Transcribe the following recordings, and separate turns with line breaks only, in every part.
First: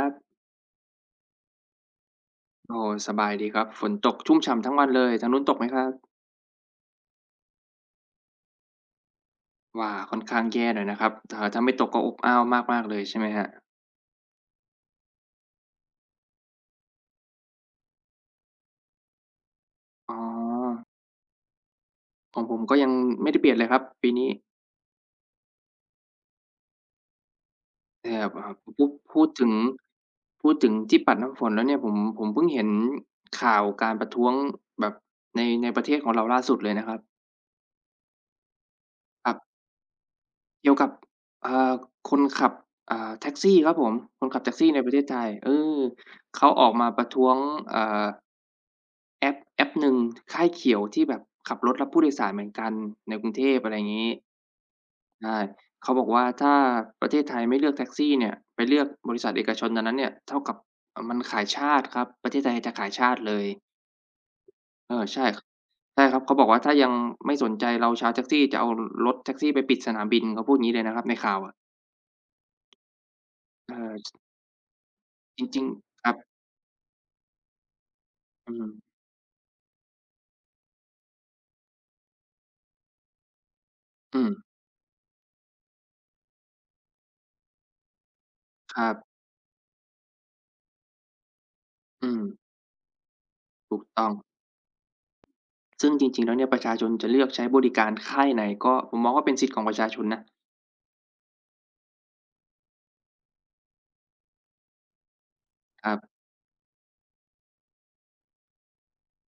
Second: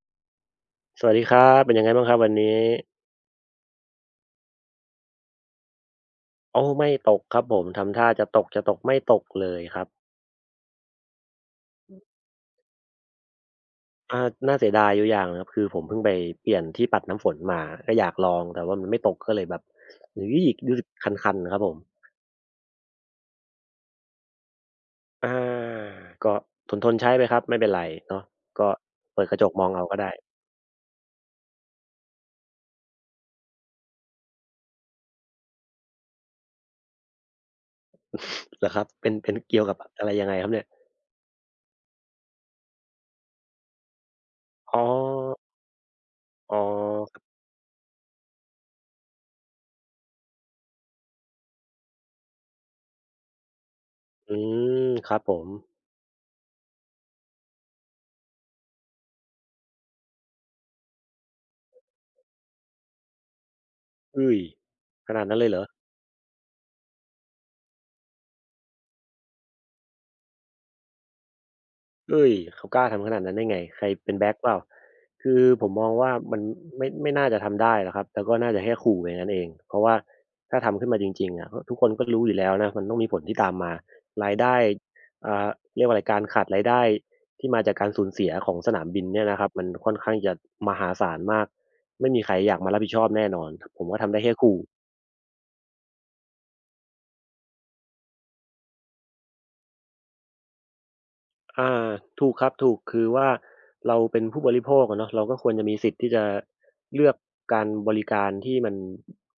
ครับ
สวัสดีครับเป็นยังไงบ้างครับวันนี้
โอ้สบายดีครับฝนตกชุ่มฉ่ำทั้งวันเลยทางนู้นตกไหมครับ
โอ้ไม่ตกครับผมทำท่าจะตกจะตกไม่ตกเลยครับ
ว่าค่อนข้างแย่หน่อยนะครับถ้าไม่ตกก็อบอ้าวมากๆเลยใช่ไหมครับ
อ่าน่าเสียดายอยู่อย่างนะครับคือผมเพิ่งไปเปลี่ยนที่ปัดน้ำฝนมาก็อยากลองแต่ว่ามันไม่ตกก็เลยแบบ
อ๋อ
อุ๊ยรู้สึกคันๆครับผม
ของผมก็ยังไม่ได้เปลี่ยนเลยครับปีนี้
อาก็ทนๆใช้ไปครับไม่เป็นไร
แต่
เนาะก็เปิดกระจกมองเอาก็ได้
พูดถึงที่ปัดน้ำฝนแล้วเนี่ยผมเพิ่งเห็นข่าวการประท้วงแบบในประเทศของเราล่าสุดเลยนะครับ
เหรอครับเป็น
ค
เป็
รั
น
บ
เกี่ยวกับอะไรยังไงครับเนี่ย
เกี่ยวกับอ่าคนขับแท็กซี่ครับผมคนขับแท็กซี่
อ๋
ใน
อ
ประเทศไทยเออเขา
อ๋อ
ออกมาประ
ครั
ท้วง
บ
อ่าแอปหนึ่งค่ายเขียวที่แบบขับรถรับผู้โดยสารเหมือนกันในกรุงเทพอะไรอย่างงี้
อืมครับผ
ใช่
ม
เขาบอกว่าถ้าประเทศไทยไม่เลือกแท็กซี่เนี่ยไปเลือกบริษัทเอกชนอันนั้นเนี่ยเท่ากับมันขายชาติครับประเทศไทยจะขายชาติเลย
อุ๊ย
เออ
ขนา
ใช่
ดนั้นเลยเหรอ
ใช่ครับเขาบอกว่าถ้ายังไม่สนใจเราชาวแท็กซี่จะเอารถแท็กซี่ไปปิดสนามบินเขาพูดงี้เลยนะครับในข่าวอะ
เฮ้ยเขากล้าทำขนาดนั้นได้ไง
เอ่
ใครเป็น
อ
แบ็กเปล่าคื
จ
อ
ริง
ผมมอง
ๆค
ว่า
รับ
มันไม่น่าจะทำได้หรอกครับแล้วก็
อื
น่าจะ
ม
แค่ขู่อย่างนั้นเองเพราะว่าถ้าทำขึ้นมาจริงๆอะทุกคนก็รู้อยู่แล้วนะมันต้องมีผลที่ตามมา
อืม
รายได้อ่าเรียกว่าอะไรการขาดรายได้ที่มาจากการสูญเสียของส
ค
นาม
รั
บิน
บ
เนี่ยนะครับมันค่อนข้างจะมหาศาลมาก
อื
ไม่
ม
มีใครอยากมารับผิดชอบแน่นอน
ถู
ผ
ก
มก็
ต้อง
ทำได้แค่ขู่
ซึ่งจริงๆแล้วเนี่ยประชาชนจะเลือกใช้บริการค่ายไหนก็ผมมองว่าเป็นสิทธิ์ของประชาชนนะ
อาถูกครับถูกคือว่าเราเป็นผู้บริโภคอะเนาะเราก็ควรจะมี
ค
สิ
รั
ทธิ์ที่
บ
จะเลือกการบริการที่มัน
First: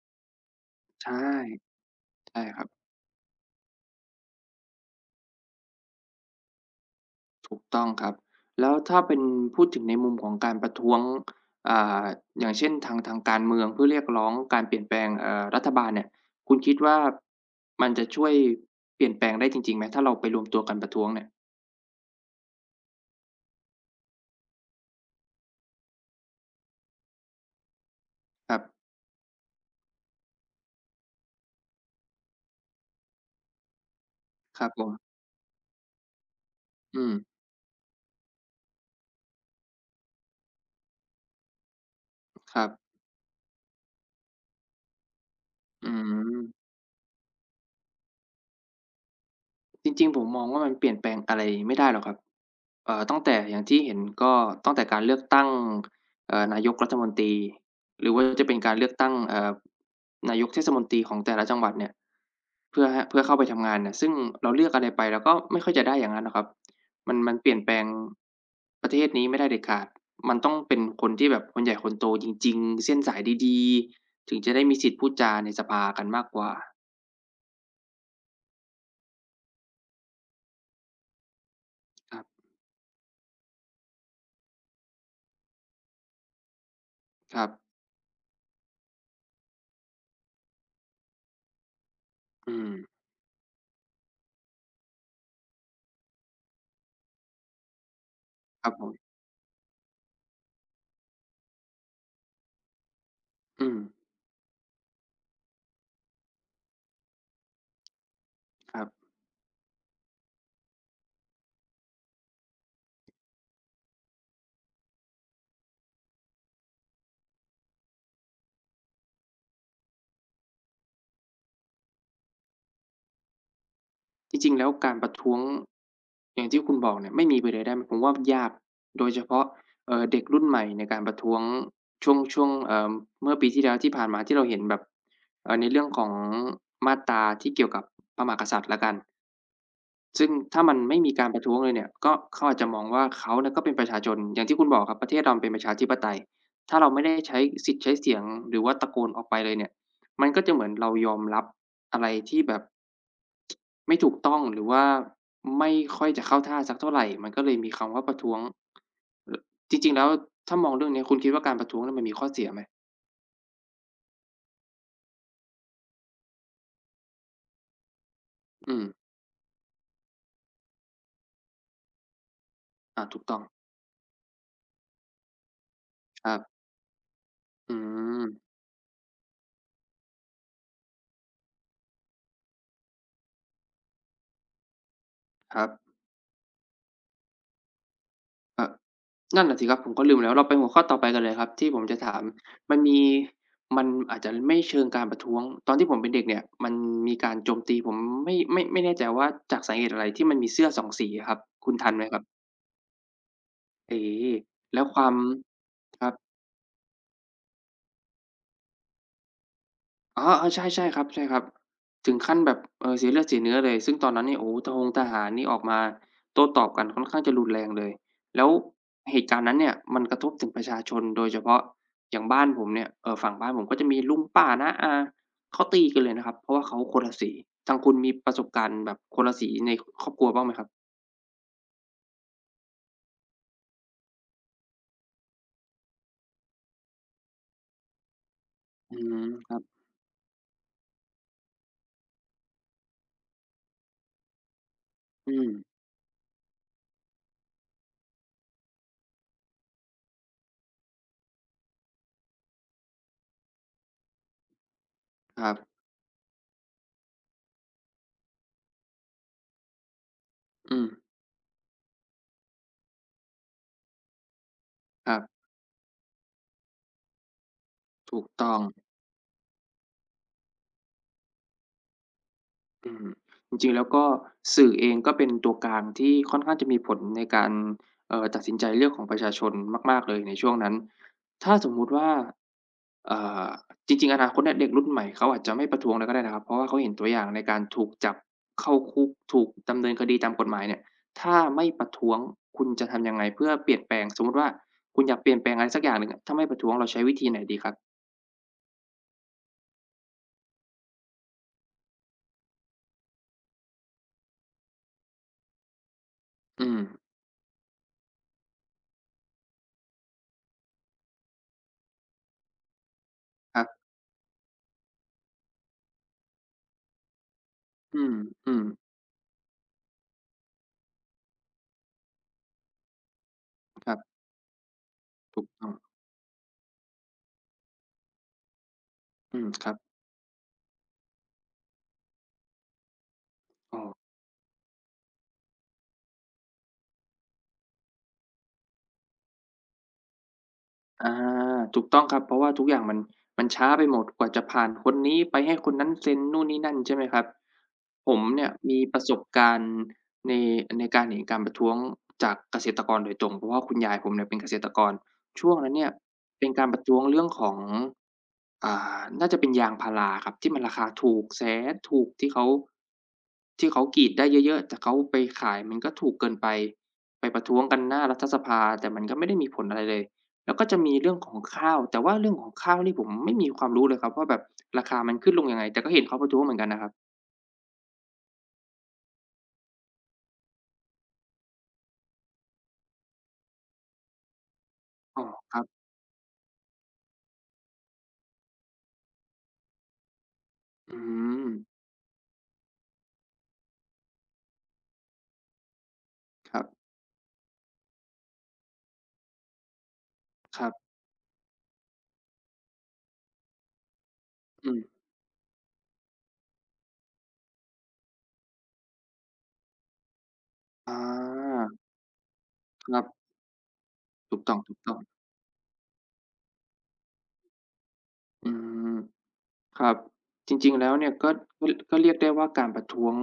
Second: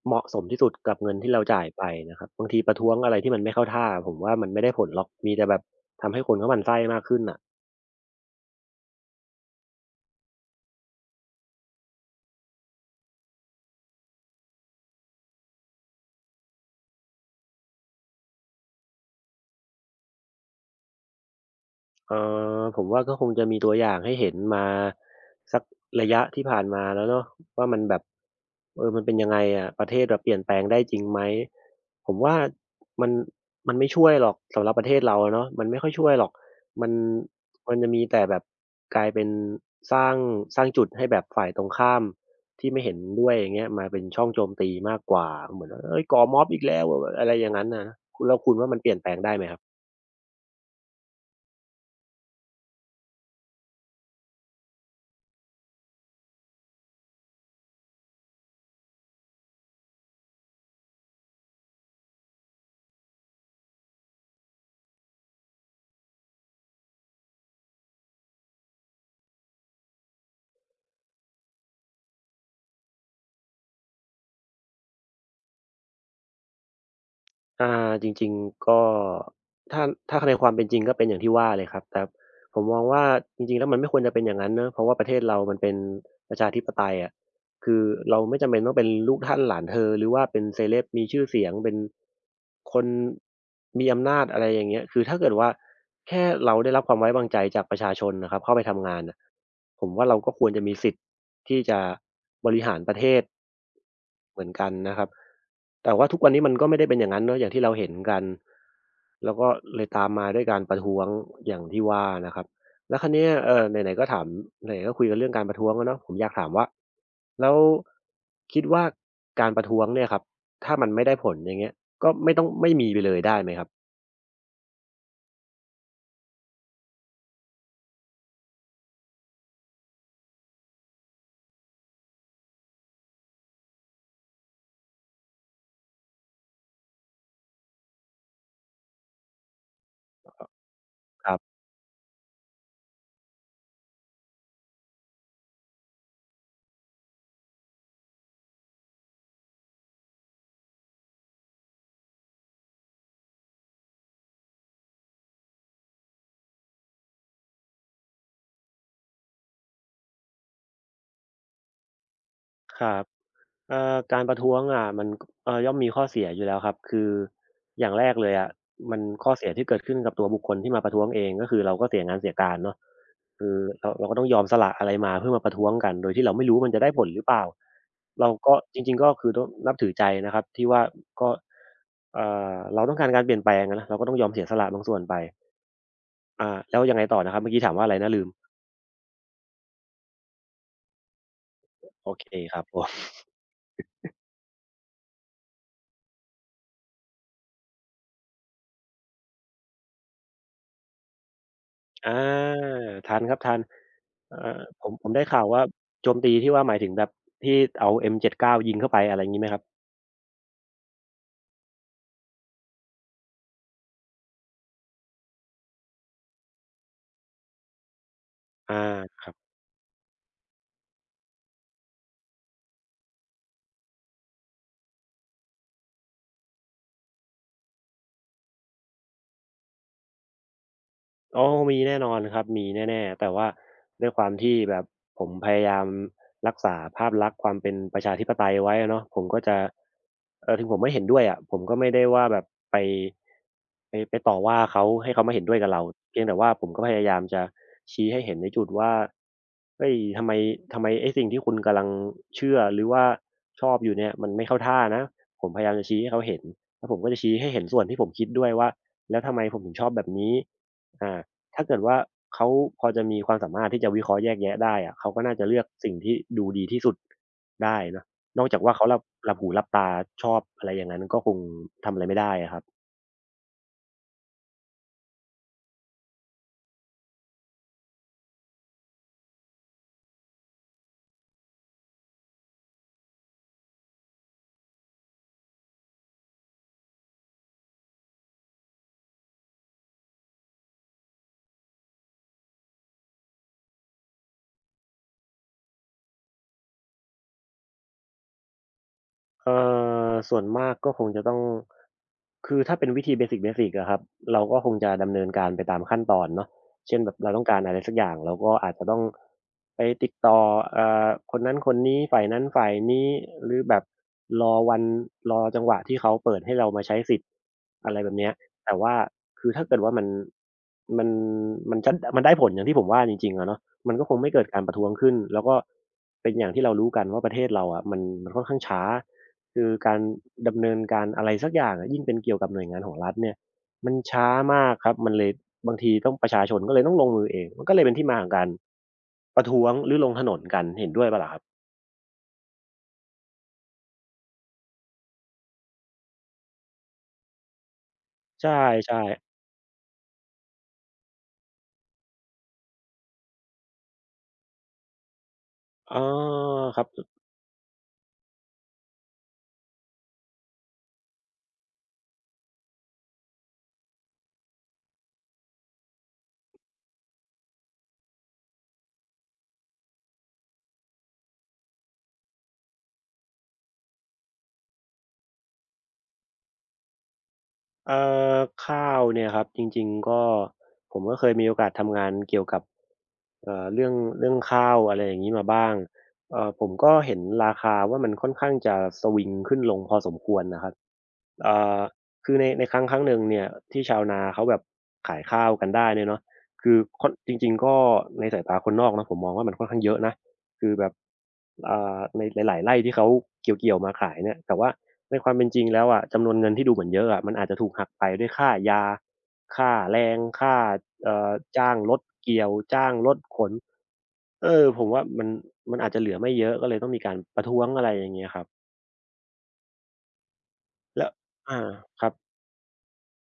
เหมาะสมที่สุดกับ
ใช่
เงินที่เราจ่ายไปนะครับ
ใช่
บาง
ค
ที
รับ
ประท้วงอะไรที่มันไม่เข้าท่าผมว่ามันไม่ได้ผลหรอกมีแต่แบบทำให้คนเขาหมั่นไส้มากขึ้นน่ะ
ถูกต้องครับแล้วถ้าเป็นพูดถึงในมุมของการประท้วงอ่าอย่างเช่นทางการเมืองเพื่อเรียกร้องการเปลี่ยนแปลงรัฐบาลเนี่ยคุณคิดว่ามันจะช่วยเปลี่ยนแปลงได้จริงๆไหมถ้าเราไปรวมตัวกันประท้วงเนี่ย
เอ่ผมว่าก็คงจะมีตัวอย่างให้เห็นมาสักระยะที่ผ่านมาแล้วเนาะว่ามันแบบ
ครับ
เออมันเป็นยังไงอะประเทศแบบเปลี่ยนแปลงได้จริงไหมผมว่ามันไม่ช่วยหรอก
ค
สำ
รั
ห
บ
รับ
ผ
ประเทศ
ม
เราอะเนาะมันไม่ค่อยช่วยหรอกมัน
อืม
มันจะมีแต่แบบกลายเป็นสร้างสร้างจุดให้แบบฝ่ายตรงข้าม
ครั
ที่
บ
ไม่เห็นด้วยอย่างเงี้ยมาเป็นช่องโจมตีมากกว่าเหมือน
อื
เฮ้ยก่อม็อบอีก
ม
แล้วอะไรอย่างงั้นน่ะคุณแล้วคุณว่ามันเปลี่ยนแปลงได้ไหมครับ
จริงๆผมมองว่ามันเปลี่ยนแปลงอะไรไม่ได้หรอกครับตั้งแต่อย่างที่เห็นก็ตั้งแต่การเลือกตั้งนายกรัฐมนตรีหรือว่าจะเป็นการเลือกตั้งนายกเทศมนตรีของแต่ละจังหวัดเนี่ยเพื่อเข้าไปทำงานเนี่ยซึ่งเราเลือกอะไรไปเราก็ไม่ค่อยจะได้อย่างนั้นหรอกครับมันเปลี่ยนแปลงประเทศนี้ไม่ได้เด็ดขาดมันต้องเป็นคนที่แบบคนใหญ่คนโตจริงๆเส้นสายดีๆถึงจะได้มีสิทธิ์พูดจาในสภากันมากกว่า
อาจริงๆก็ถ้าในความเป็นจริงก็เป็นอย่างที่ว่าเลยครับแต่
ครับ
ผมมองว่าจริงๆแล้วมันไม่ควรจะเป็นอย่างนั้นเนาะเพราะว่าประเทศเรามันเป็นประชาธิปไตยอะ
ครับ
คือเราไม่จำเป็นต้องเป็นลูกท่านหลานเธอหรือว่าเป็นเซเลบมีชื่อเสียงเป็น
อืม
คนมีอำนาจอะไรอย่างเงี้ยคือถ้าเกิดว่าแค่เราได้รับความไว้วางใจจากประชาชนนะครับเข้าไป
ครับผ
ทำงาน
ม
น่ะผมว่าเราก็ควรจะมีสิทธิ์ที่จะบริหารประเทศ
อืม
เหมือนกันนะครับแต่ว่าทุกวันนี้มันก็ไม่ได้เป็นอย่างนั้นเนาะอย่างที่เราเห็นกัน
ครับ
แล้วก็เลยตามมาด้วยการประท้วงอย่างที่ว่านะครับแล้วคราวเนี้ยไหนๆก็ถามไหนๆก็คุยกันเรื่องการประท้วงแล้วเนาะผมอยากถามว่าแล้วคิดว่าการประท้วงเนี่ยครับถ้ามันไม่ได้ผลอย่างเงี้ยก็ไม่ต้องไม่มีไปเลยได้ไหมครับ
จริงๆแล้วการประท้วงอย่างที่คุณบอกเนี่ยไม่มีไปเลยได้ไหมผมว่ายากโดยเฉพาะเด็กรุ่นใหม่ในการประท้วงช่วงเมื่อปีที่แล้วที่ผ่านมาที่เราเห็นแบบในเรื่องของมาตราที่เกี่ยวกับพระมหากษัตริย์แล้วกัน ซึ่งถ้ามันไม่มี
ค
การ
รั
ประท้วง
บ
เลยเนี่ยก็เขาอาจจะมองว่าเขาเนี่ยก็เป็นประชาชนอย่างที่คุณบอกครับประเทศเราเป็นประชาธิปไตยถ้าเราไม่ได้ใช้สิทธิ์ใช้เสียงหรือว่าตะโกนออกไปเลยเนี่ยมันก็จะเหมือนเรายอมรับอะไรที่แบบไม่ถูกต้องหรือว่าไม่ค่อยจะเข้าท่าสักเท่าไรมันก็เลยมีคำว่าประท้วงลจริงๆแล้วถ้ามองเรื่องเนี้ยคุณคิดว่าการประท้วงเนี่ยมันมีข้อเสียไหม
ครับ การประท้วงอะมันย่อมมีข้อเสียอยู่แล้วครับคืออย่างแรกเลยอะ
อืม
มันข้อเสียที่เกิดขึ้นกับตัวบุคคลที่มาประท้วงเองก็คือเราก็เสียงานเสียการเนาะ
อาถูกต้อง
คือเราก็ต้องยอมสละอะไรมาเพื่อมาประท้วงกันโดย
ค
ที่เรา
รั
ไม่รู้
บ
มันจะได้ผลหรือเปล่า
อืม
เราก็จริงๆก็คือต้องนับถือใจนะครับที่ว่าก็เอ่เราต้องการการเปลี่ยนแปลงอะนะเราก็ต้องยอมเสียสละบางส่วนไป
ครับ
แล้วยังไงต่อนะครับเมื่อกี้ถามว่าอะไรนะลืม
อ นั่นน่ะสิครับผมก็ลืมแล้วเราไปหัวข้อต่อไปกันเลยครับที่ผมจะ
โอ
ถาม
เคครับ
มั
ผ
น
ม
มีมันอาจจะไม่เชิงการประท้วงตอนที่ผมเป็นเด็กเนี่ยมันมีการโจมตีผมไม่แน่ใจว่าจากสาเหตุอะไรที่มันมีเสื้อ2สีอะครับคุณทันไหม
อ
ครับ
าทันครับทัน
เอ
เอ่อ
แล้
ผ
ว
ม
ค
ผ
วา
ม
ม
ได้ข่าวว่า
ค
โจ
รับ
มตีที่ว่าหมายถึงแบบที่เอา M79 ยิงเข้าไปอะไรงี้ไหมครับ
อ๋อๆใช่ใช่ครับใช่ครับถึงขั้นแบบเสียเลือดเสียเนื้อเลยซึ่งตอนนั้นนี่โอ้โฮทหารนี่ออกมาโต้ตอบกันค่อนข้างจะรุนแรงเลยแล้ว
อา
เห
ค
ตุ
รับ
การณ์นั้นเนี่ยมันกระทบถึงประชาชนโดยเฉพาะอย่างบ้านผมเนี่ยฝั่งบ้านผมก็จะมีลุงป้าน้าอาเขาตีกันเลยนะครับเพราะว่าเขาคนละสีทางคุณมีประสบการณ์แบบคนละสีในครอบครัวบ้างไหมครับ
อ๋อมีแน่นอนครับ มีแน่ๆแต่ว่าด้วยความที่แบบผมพยายามรักษาภาพลักษณ์ความเป็นประชาธิปไตยไว้อะ
อื
เนาะ
ม
ผมก็
ครั
จะ
บ
ถึงผมไม่เห็นด้วยอะผมก็ไม่ได้ว่าแบบไปต่อว่าเขาให้เขามา
อื
เห็น
ม
ด้วยกับเราเพียงแต่ว่าผมก็พยายามจะชี้ให้เห็นในจุดว่าเฮ้ยทำไมไอ้สิ่งที่คุณกำลังเชื่อหรือว่าชอบอยู่เนี่ยมันไม่เข้าท่านะ
ค
ผ
รั
ม
บ
พยายามจะชี้ให้เขาเห็นแล้วผมก็จะชี้ให้เห็นส่วนที่ผมคิดด้วยว่าแล้วทำไมผมถึงชอบแบบนี้
อืม
อา ถ้าเกิดว่าเขาพอจะมีความสามารถที่จะวิเคราะห์แยกแยะได้อะ
ค
เขา
รั
ก็น่า
บ
จะเลือกสิ่งที่ดูดีที่สุดได้เนาะ
ถูก
นอก
ต้อ
จา
ง
กว่าเขาหลับหูหลับตาชอบอะไรอย่างงั้นก็คงทำอะไรไม่ได้อะครับ
อืมจริงๆแล้วก็สื่อเองก็เป็นตัวกลางที่ค่อนข้างจะมีผลในการตัดสินใจเลือกของประชาชนมากๆเลยในช่วงนั้นถ้าสมมุติว่าเอ่อจริงๆอนาคตเนี่ยเด็กรุ่นใหม่เขาอาจจะไม่ประท้วงแล้วก็ได้นะครับเพราะว่าเขาเห็นตัวอย่างในการถูกจับเข้าคุกถูกดำเนินคดีตามกฎหมายเนี่ยถ้าไม่ประท้วงคุณจะทำยังไงเพื่อเปลี่ยนแปลงสมมุติว่าคุณอยากเปลี่ยนแปลงอะไรสักอย่างหนึ่งอะถ้าไม่ประท้วงเราใช้วิธีไหนดีครับ
เอ่ส่วนมากก็คงจะต้องคือถ้าเป็นวิธีเบสิกอะครับเราก็คงจะดำเนินการไปตามขั้นตอนเนาะ
อืม
เช่นแบบเราต้องการอะไรสักอย่างเราก็อาจจะต้องไปติดต่อคนนั้นคนนี้ฝ่ายนั้นฝ่ายนี้ห
ค
รือ
รั
แบ
บ
บรอวันรอจังหวะที่เขาเปิดให้เรามาใช้สิทธิ์อะไร
อื
แบบเนี้ย
ม
แต่ว่าคือถ้าเกิดว่ามันมันจะมันได้ผลอย่างที่ผมว่าจริงๆอะเนาะ
ๆค
มั
รั
นก็
บ
คงไม่เกิดการประท้วงขึ้น
ถู
แล้ว
ก
ก็
ต้อง
เป็นอย่างที่เรารู้กันว่าประเทศเราอะมันค่อนข้างช้า
อืม
คื
ค
อ
รับ
การดำเนินการอะไรสักอย่างอะยิ่งเป็นเกี่ยวกับหน่วยงานของรัฐเนี่ย
อ๋อ
มันช้ามากครับมันเลยบางทีต้องประชาชนก็เลยต้องลงมือเองมันก็เลยเป็นที่มาของการประท้วงหรือลงถนนกันเห็นด้
อ
วยเปล่าล่ะครับ
ถูกต้องครับเพราะว่าทุกอย่างมันมันช้าไปหมดกว่าจะผ่านคนนี้ไปให้คนนั้นเซ็นนู่นนี่นั่นใช่ไหมครับผมเนี่
ใช
ยมีป
่
ระสบ
ๆ
การณ์ในในการเห็นการประท้วงจากเกษตรกรโดยตรงเพราะว่าคุณยายผมเนี่ยเป็นเกษตรกรช่วงนั้นเนี่ย
เออ
เป็นการป
ค
ระ
รับ
ท้วงเรื่องของอ่น่าจะเป็นยางพาราครับที่มันราคาถูกแสนถูกที่เขากรีดได้เยอะๆแต่เขาไปขายมันก็ถูกเกินไปไปประท้วงกันหน้ารัฐสภาแต่มันก็ไม่ได้มีผลอะไรเลย แล้วก็จะมีเรื่องของข้าวแต่ว่าเรื่องของข้าวนี่ผมไม่มีความรู้เลยครับว่าแบบราคามันขึ้นลงยังไงแต่ก็เห็นเขาประท้วงเหมือนกันนะครับ
เอ่อข้าวเนี่ยครับจริงๆก็ผมก็เคยมีโอกาสทำงานเกี่ยวกับเรื่องข้าวอะไรอย่า
อ๋อ
งงี้มา
ครับ
บ้างผมก็เห็นราคาว่ามันค่อนข้างจะสวิงขึ้นลงพอสมควรนะครับ
อืม
เอ่อคือในครั้งหนึ่งเนี่ยที่ชาวนาเขาแบบขายข้าวกันได้เนี่ยเนาะ
ครับ
คือค่อนจริงๆก็ในสายตาคนนอกเนาะผมมองว่ามันค่อนข้างเยอะนะ
ครั
คือแบ
บ
บในหลายๆไร่ที่เขาเกี่ยวๆมาขายเนี่ยแต่
อื
ว่า
ม
ในความเป็นจริงแล้วอะจำนวนเงินที่ดูเหมือนเยอะอะมันอาจจะถูกหักไปด้วยค่ายาค่าแรงค่า
อ
เอ่อ
า
จ้างรถเกี่ยวจ้า
ค
ง
รับ
รถขน
ถูก
เอ
ต้
อผม
อง
ว่า
ๆ
มันอาจจะเหลือไม่เยอะก็เลยต้องมีการประท้วงอะไรอย่างเงี้ยครับ
อืมครับจริงๆแล้ว
แล้
เนี่
ว
ยก็
อา
ก็
ครั
เรี
บ
ยกได้ว่าการประท้วง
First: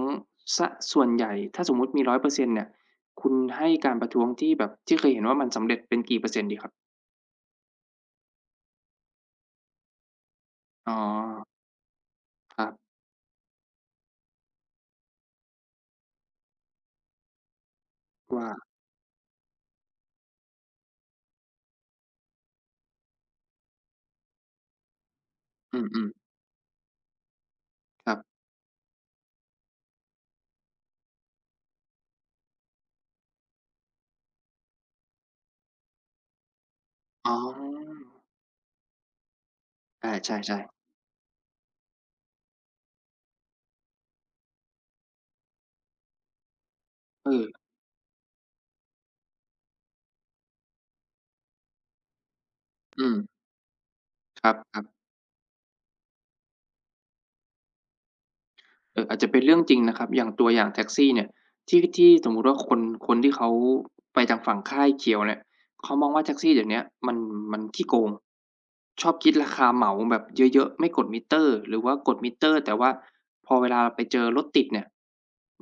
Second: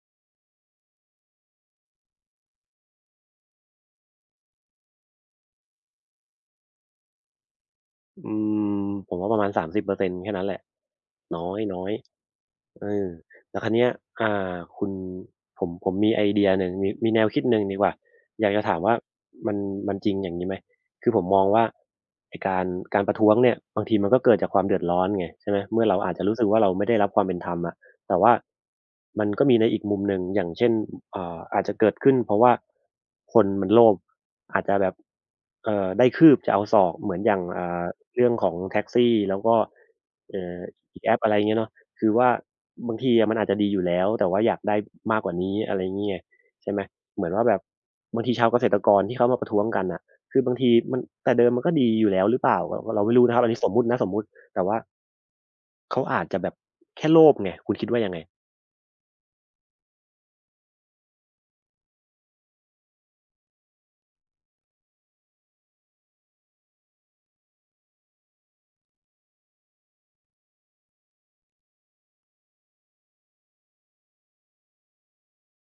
เสียส่วนใหญ่ถ้าสมมุติมี100%เปอร์เซ็นต์เนี่ยคุณให้การประท้วงที่แบบที่เคยเห็นว่ามันสำเร็จเป็นกี่เปอร์เซ็นต์ดีครับ
อืมผมว่าประมาณ30%แค่นั้นแหละ
อ๋อ
น้อยน้อย
ครั
เอ
บ
อแล้วคราวเนี้ยอ่าคุณผมมีไอเดียหนึ่งมีมีแนวคิดหนึ่งดีกว่าอ
ว่า
ยากจะถามว่ามันมันจริงอย่างงี้ไหมคือผมมองว่าไอ้การประท้วงเนี่ยบางทีมันก็เกิดจากความเดือดร้อนไงใช่ไหม
อื
เมื่อเรา
ม
อาจจะรู้สึกว่าเราไม่ได้รับความเป็นธรรมอะ
ๆครั
แต่
บ
ว่ามันก็มีในอีกมุมหนึ่งอย่างเช่นเอ่าอาจจะเกิดขึ้นเพราะว่าคนมันโลภอาจจะแบบได้คืบจะเอาศอกเหมือนอ
อ๋
ย่าง
อ
เรื่องของแท็กซี่แล้วก็
อาใช
เอ่
่
อ
ๆ
อีกแอปอะไรเงี้ยเนาะคือว่าบางทีอะมันอาจจะดีอยู่แล้วแต่ว่าอยากได้มากกว่านี้อะไรงี้ไงใช่ไหมเหมื
เอ
อน
อ
ว่าแบบบางทีชาวเกษตรกรที่เขามาประท้วงกันน่ะคือบางทีมันแต่เดิมมันก็ดีอยู่แล้วหรือเปล่าเรา
อื
ไม่
ม
รู้นะครับอันนี้สมมุตินะสมมุติ
ครับ
แต่
ค
ว่า
รับ
เขาอาจจะแบบแค่โลภไงคุณคิดว่ายังไง
อาจจะเป็นเรื่องจริงนะครับ อย่างตัวอย่างแท็กซี่เนี่ยที่สมมุติว่าคนที่เขาไปทางฝั่งค่ายเขียวเนี่ยเขามองว่าแท็กซี่เดี๋ยวเนี้ยมันขี้โกงชอบคิดราคาเหมาแบบเยอะๆไม่กดมิเตอร์ หรือว่ากดมิเตอร์แต่ว่าพอเวลาไปเจอรถติดเนี่ย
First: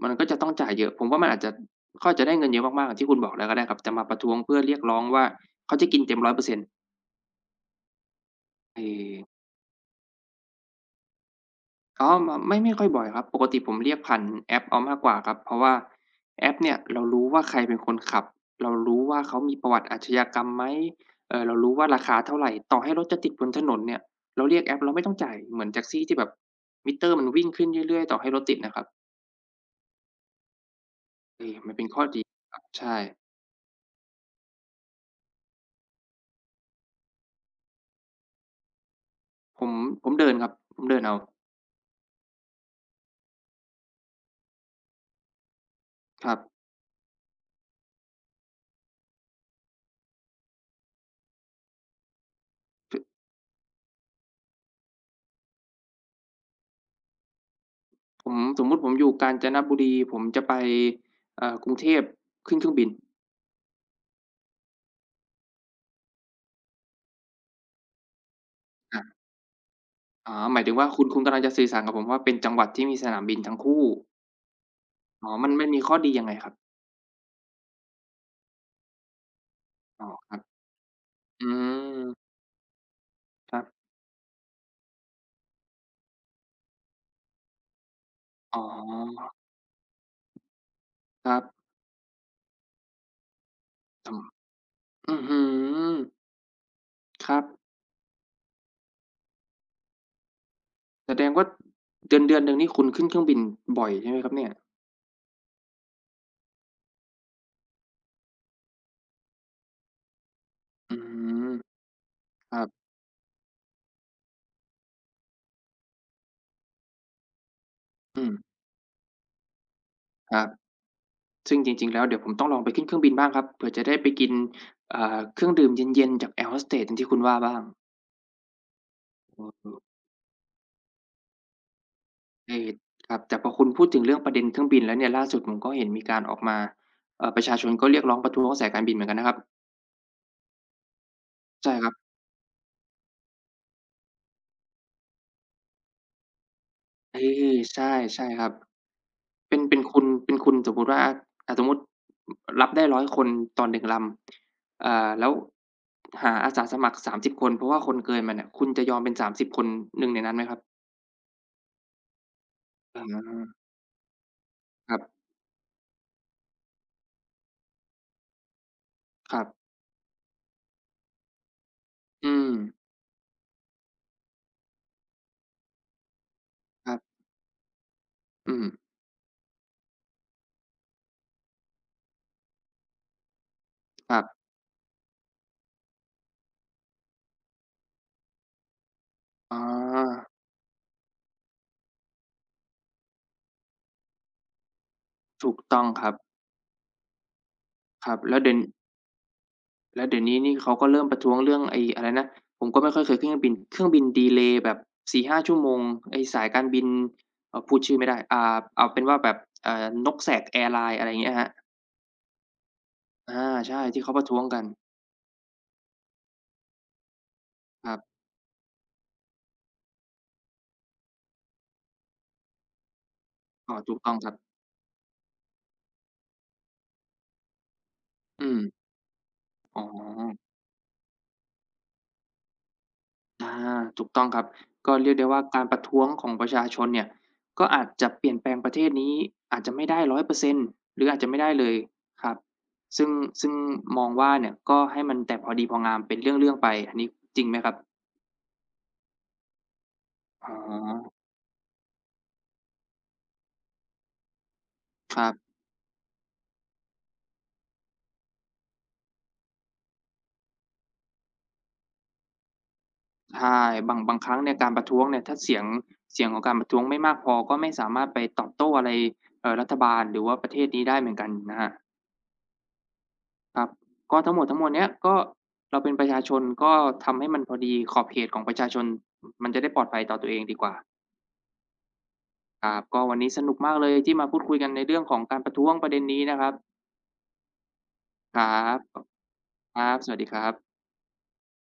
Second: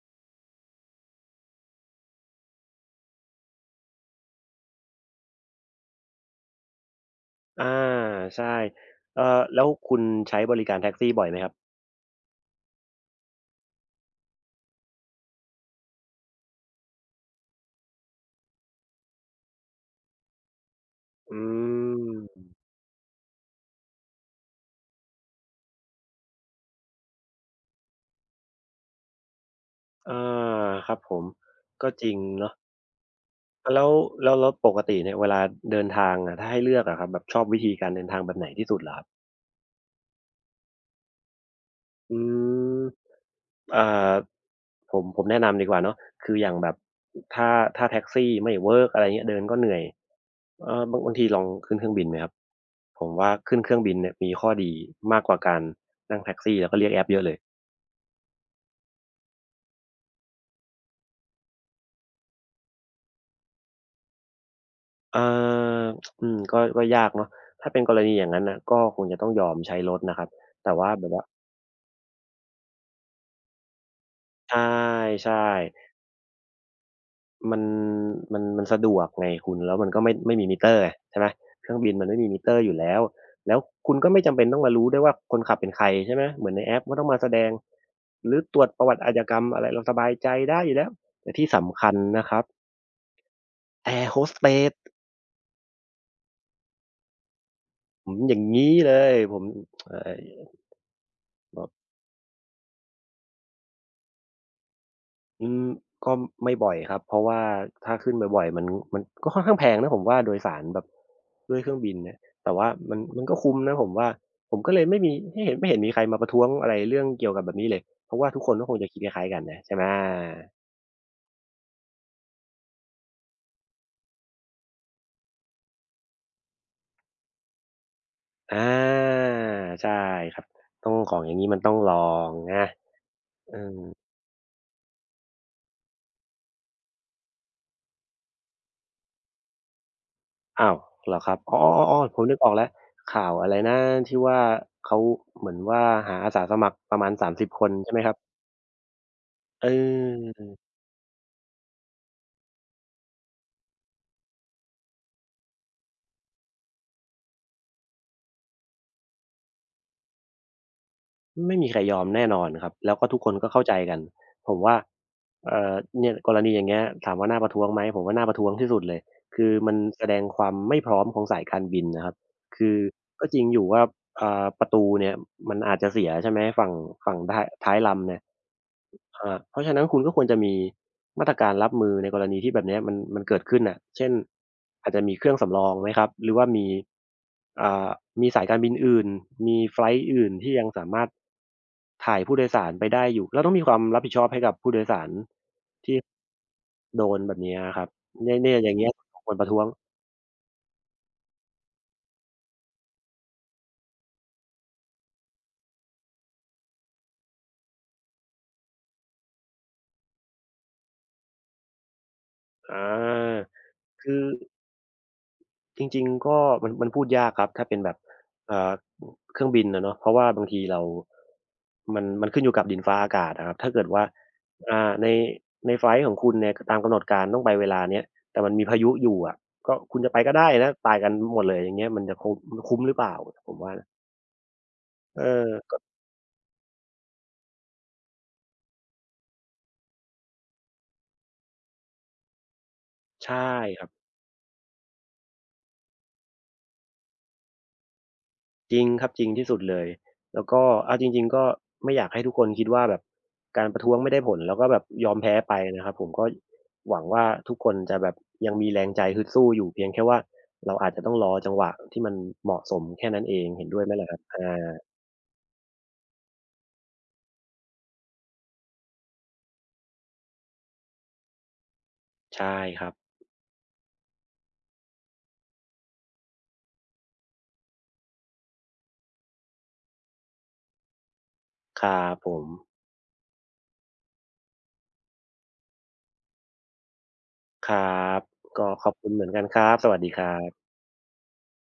มันก็จะต้องจ่ายเยอะ ผมว่ามันอาจจะเขาอาจจะได้เงินเยอะมากๆอย่างที่คุณบอกแล้วก็ได้ครับจะมาประท้วงเพื่อเรียกร้องว่าเขาจะกินเต็ม100%เปอร์เซ็นต์
อาใช่
เอ
แล้วคุณใช้บริการแท็กซี่บ่อยไหมครับ
อ๋อมไม่ค่อยบ่อยครับปกติผมเรียกผ่านแอปเอามากกว่าครับเพราะว่าแอปเนี่ยเรารู้ว่าใครเป็นคนขับเรารู้ว่าเขามีประวัติอาชญากรรมไหม
อื
เรารู้ว่าราคาเท่าไร
ม
ต่อให้รถจะติดบนถนนเนี่ยเราเรียกแอปเราไม่ต้องจ่ายเหมือนแท็กซี่ที่แบบมิเตอร์มันวิ่งขึ้นเรื่อยๆต่อให้รถติดนะครับ
อาครับผม
เออมันเป็น
ก็
ข้อ
จริง
ดีค
เนาะ
รับใช่
แล้วแล้วแล้วปกติเนี่ยเวลาเดินทางอะถ้าให้เลือกอะครับแบบชอบวิธีการเดินทางแบบไหนที่สุดเหรอครับ
ผมผมเดินครับผมเดินเอา
อืมอ่าผมแนะนำดีกว่าเนาะ
ค
คื
รั
อ
บ
อย่างแบบถ้าถ้าแท็กซี่ไม่เวิร์กอะไรเงี้ยเดินก็เหนื่อยบางทีลองขึ้นเครื่องบินไหมครับผ
ถ
มว่าขึ้นเครื่องบินเนี่ยมีข้อดีมากกว่าการนั่งแท็กซี่แล้วก็เรียกแอปเยอะเลย
ผมสมมุติผมอยู่กาญจนบุรีผมจะไปกรุงเทพขึ้นเครื่องบิน
อ่าอืมก็ก็ยากเนาะถ้าเป็นกรณีอย่างนั้นน่ะก็คง
อา
จะต้องยอมใช้รถนะครับ
อ๋อหมายถึ
แต่
งว่า
ว่า
คุ
แบ
ณ
บ
คุณ
ว่า
กำลังจะสื่อสารกับผมว่าเป็นจังหวัดที่มีสนามบินทั้งคู่อ๋อ
ใช่
มันมีข้อดียังไงครับ
ๆมันมันสะดวกไงคุณแล้วมันก็
อ๋อค
ไม่
รับ
มีมิเตอร์ไงใช่ไหม
อื
เครื่องบินมันไม่มี
ม
มิเตอร์อยู่แล้ว
ค
แล้ว
รับ
คุณก็ไม่จำเป็นต้องมารู้ด้วยว่าคนขับเป็นใครใช่ไหม เหมือนในแอปไม่ต้องมาแสดง หรือต
อ๋
รวจประวัติอาชญา
อ
กรรมอะไรเราสบายใจได้อยู่แล้ว
ค
แต่
รับ
ที่สำคัญนะครับแอ
อื
ร์โฮ
ม
สเตส
อื้อฮือครับ
อืมอย่างงี้เลยผมเอ่
แสดงว่า
บ
เดือนหนึ่งนี่คุณขึ้นเครื่องบินบ่อยใช่ไหมครับเนี่ย
อืมก็ไม่บ่อยครับเพราะว่าถ้าขึ้นบ่อยๆมันก็ค่อนข้างแพงนะผมว่าโดยสารแบบ
อืม
ด้วยเครื่องบินเนี่ย
ค
แต่
รั
ว่า
บ
มันก็คุ้มนะผมว่าผมก็เลยไม่มีไม่เห็นมีใครมาประท้วงอะไรเรื่องเกี่ยวกับแบบนี้เลยเพราะ
อื
ว่า
ม
ทุกคนก็คงจะคิดคล้ายๆกันนะใช่ไหม
ครับซึ่งจริงๆแล้วเดี๋ยวผมต้องลองไปขึ้นเครื่องบินบ้างครับเผื่อจะได้ไปกินเครื่องดื่มเย็นๆจากแอร์โฮสเตสอย่างที่คุณว่าบ้าง
อา
อือฮึ
ใช่ครับต้องของอย่างงี้มันต้องลอง
เออ
นะ
ครับแต่พอ
เอ
คุณ
อ
พูดถึงเรื่องประเด็นเครื่องบินแล้วเนี่ยล่าสุดผมก็เห็นมีการออกมาประชาชนก็เรียกร้องประท้วงสายการบินเหมือนกันนะครับ
อ้าวเหรอครับ
ใช่ครั
อ้อ
บ
ๆๆๆผมนึกออกแล้วข่าวอะไรนะที่ว่าเขาเหมือนว่าหาอาสาสมัครประมาณ
เอ
30
อ
คน
ใช่
ใช่ไหมครับ
ใช่ครับเป็น
เ
เป็นคุณเป็น
ออ
คุณสมมุติว่าสมมุติรับได้100คนต่อ1ลำอ่าแล้วหาอาสาสมัคร30คนเพราะว่าคนเกินมาเนี่ยคุณจะยอมเป็น30คนหนึ่งในนั้นไหมครับ
ไม่มีใครยอมแน่นอนครับแล้ว
อ
ก็ทุกคนก็
า
เข้าใจกันผมว่า
ครับ
เอ่อเนี่ยกรณีอย่างเงี้ยถามว่าน่าประท้วงไหมผมว่าน่าประท้วงที่สุดเลย
ครั
คือ
บ
มันแสดงความไม่พร้อมของสายการบินนะครับ
อืม
คือก็จริงอยู่ว่าประตูเนี่ยมันอาจจะเสียใช่ไหมฝั่ง
ครับ
ฝั่งท้ายท้ายลำเนี่ย
อืม
อาเพราะฉะนั้นคุณก็ควรจะมีมาตรการรับมือในกรณีที่แบบเนี้ยมันเกิดขึ้นน่ะเช่
ค
น
รับ
อาจจะมีเครื่องสำรองไหมครับหรือว่ามีอ่ามีสายการบินอื่น
อ๋
มีไฟลต์
อ
อื่นที่ยังสามารถถ่ายผู้โดยสารไปได้อยู่เราต้องมีความรับผิดชอบให้กับผู้โดยสาร
ถูกต้อง
ที่
ครับ
โดนแบบเนี้ยอะครับ
ครับ
เนี่
แล้
ย
วเดี๋
เนี่
ยว
ยอย่างเงี้ยควรประท้วง
แล้วเดี๋ยวนี้นี่เขาก็เริ่มประท้วงเรื่องไอ้อะไรนะผมก็ไม่ค่อยเคยขึ้นเครื่องบินเครื่องบินดีเลย์แบบ4-5ชั่วโมงไอ้สายการบินพูดชื่อไม่ได้อ่าเอาเป็นว่าแบบนกแสกแอร์ไลน์อะไรอย่างเงี้ยครับ
อา
อาใช่ที่เขา
คื
ป
อ
ระท้วงกัน
จริงๆก็มันพูดยากครับ ถ้าเป็น
ค
แบ
รั
บ
บ
เอ่อเครื่องบินอะเนาะเพราะว่าบางทีเรามันขึ้นอยู่กับดินฟ้าอากาศอะครับถ้า
อ๋อ
เกิด
ถูก
ว่า
ต้องครับ
ในในไฟลต์ของคุณเนี่ยตามกำหนดการต้องไปเวลาเนี้ยแต่
อื
มัน
ม
มีพายุอยู่อะก็
อ๋อ
คุณจะไปก็ได้นะตายกันหมดเลยอย่างเงี้ยมันคุ้มหรือเปล่าผมว่า
อา
นะ
ถูกต้องครับก็เรียก
เออ
ได้ว่าการป
ก็
ระท้วงของประชาชนเนี่ยก็อาจจะเปลี่ยนแปลงประเทศนี้อาจจะไม่ได้100%หรืออาจจะไม่ได้เลยครับซึ่ง
ใช่
ซึ่ง
ครับ
มองว่าเนี่ยก็ให้มันแต่พอดีพองามเป็นเรื่องๆไปอันนี้จริงไหมครับ
จริงครับจริงที่สุดเลยแล้ว
อ๋อ
ก็เอาจริงๆก็ไม่อยากให้ทุกคนคิดว่าแบบการประท้วงไม่ได้ผลแล้วก็แบบยอ
ค
ม
รั
แพ้ไป
บ
นะครับผมก็หวังว่าทุกคนจะแบบยังมีแรงใจฮึดสู้อยู่เพียงแค่ว่าเราอาจจะต้องรอจังหวะที่มันเหมาะสมแค่นั้นเอง
ใช่
เห็นด้วยไหม
บาง
ล่ะค
บาง
รับ
ค
อ
รั้งเนี่ยการประ
า
ท้วงเนี่ยถ้าเสียงของการประท้วงไม่มากพอก็ไม่สามารถไปตอบโต้อะไรรัฐบาลหรือว่าประเทศนี้ได้เหมือนกันนะครับ
ใช่ครับ
ครับก็ทั้งหมดทั้งมวลเนี้ยก็เราเป็นประชาชนก็ทำให้มันพอดีขอบเขตของประชาชนมันจะได้ปลอดภัยต่อตัวเองดีกว่า
ครับผม
ครับก็วันนี้สนุกมากเลยที่มาพูดคุยกันในเรื่องของการประท้วงประเด็นนี้นะครับ
ครับ
ครั
ก็
บบ
ขอบคุณเหมือนกันครั
ค
บส
รับ
วัส
ส
ดี
วัส
ค
ดีค
รั
รับ
บ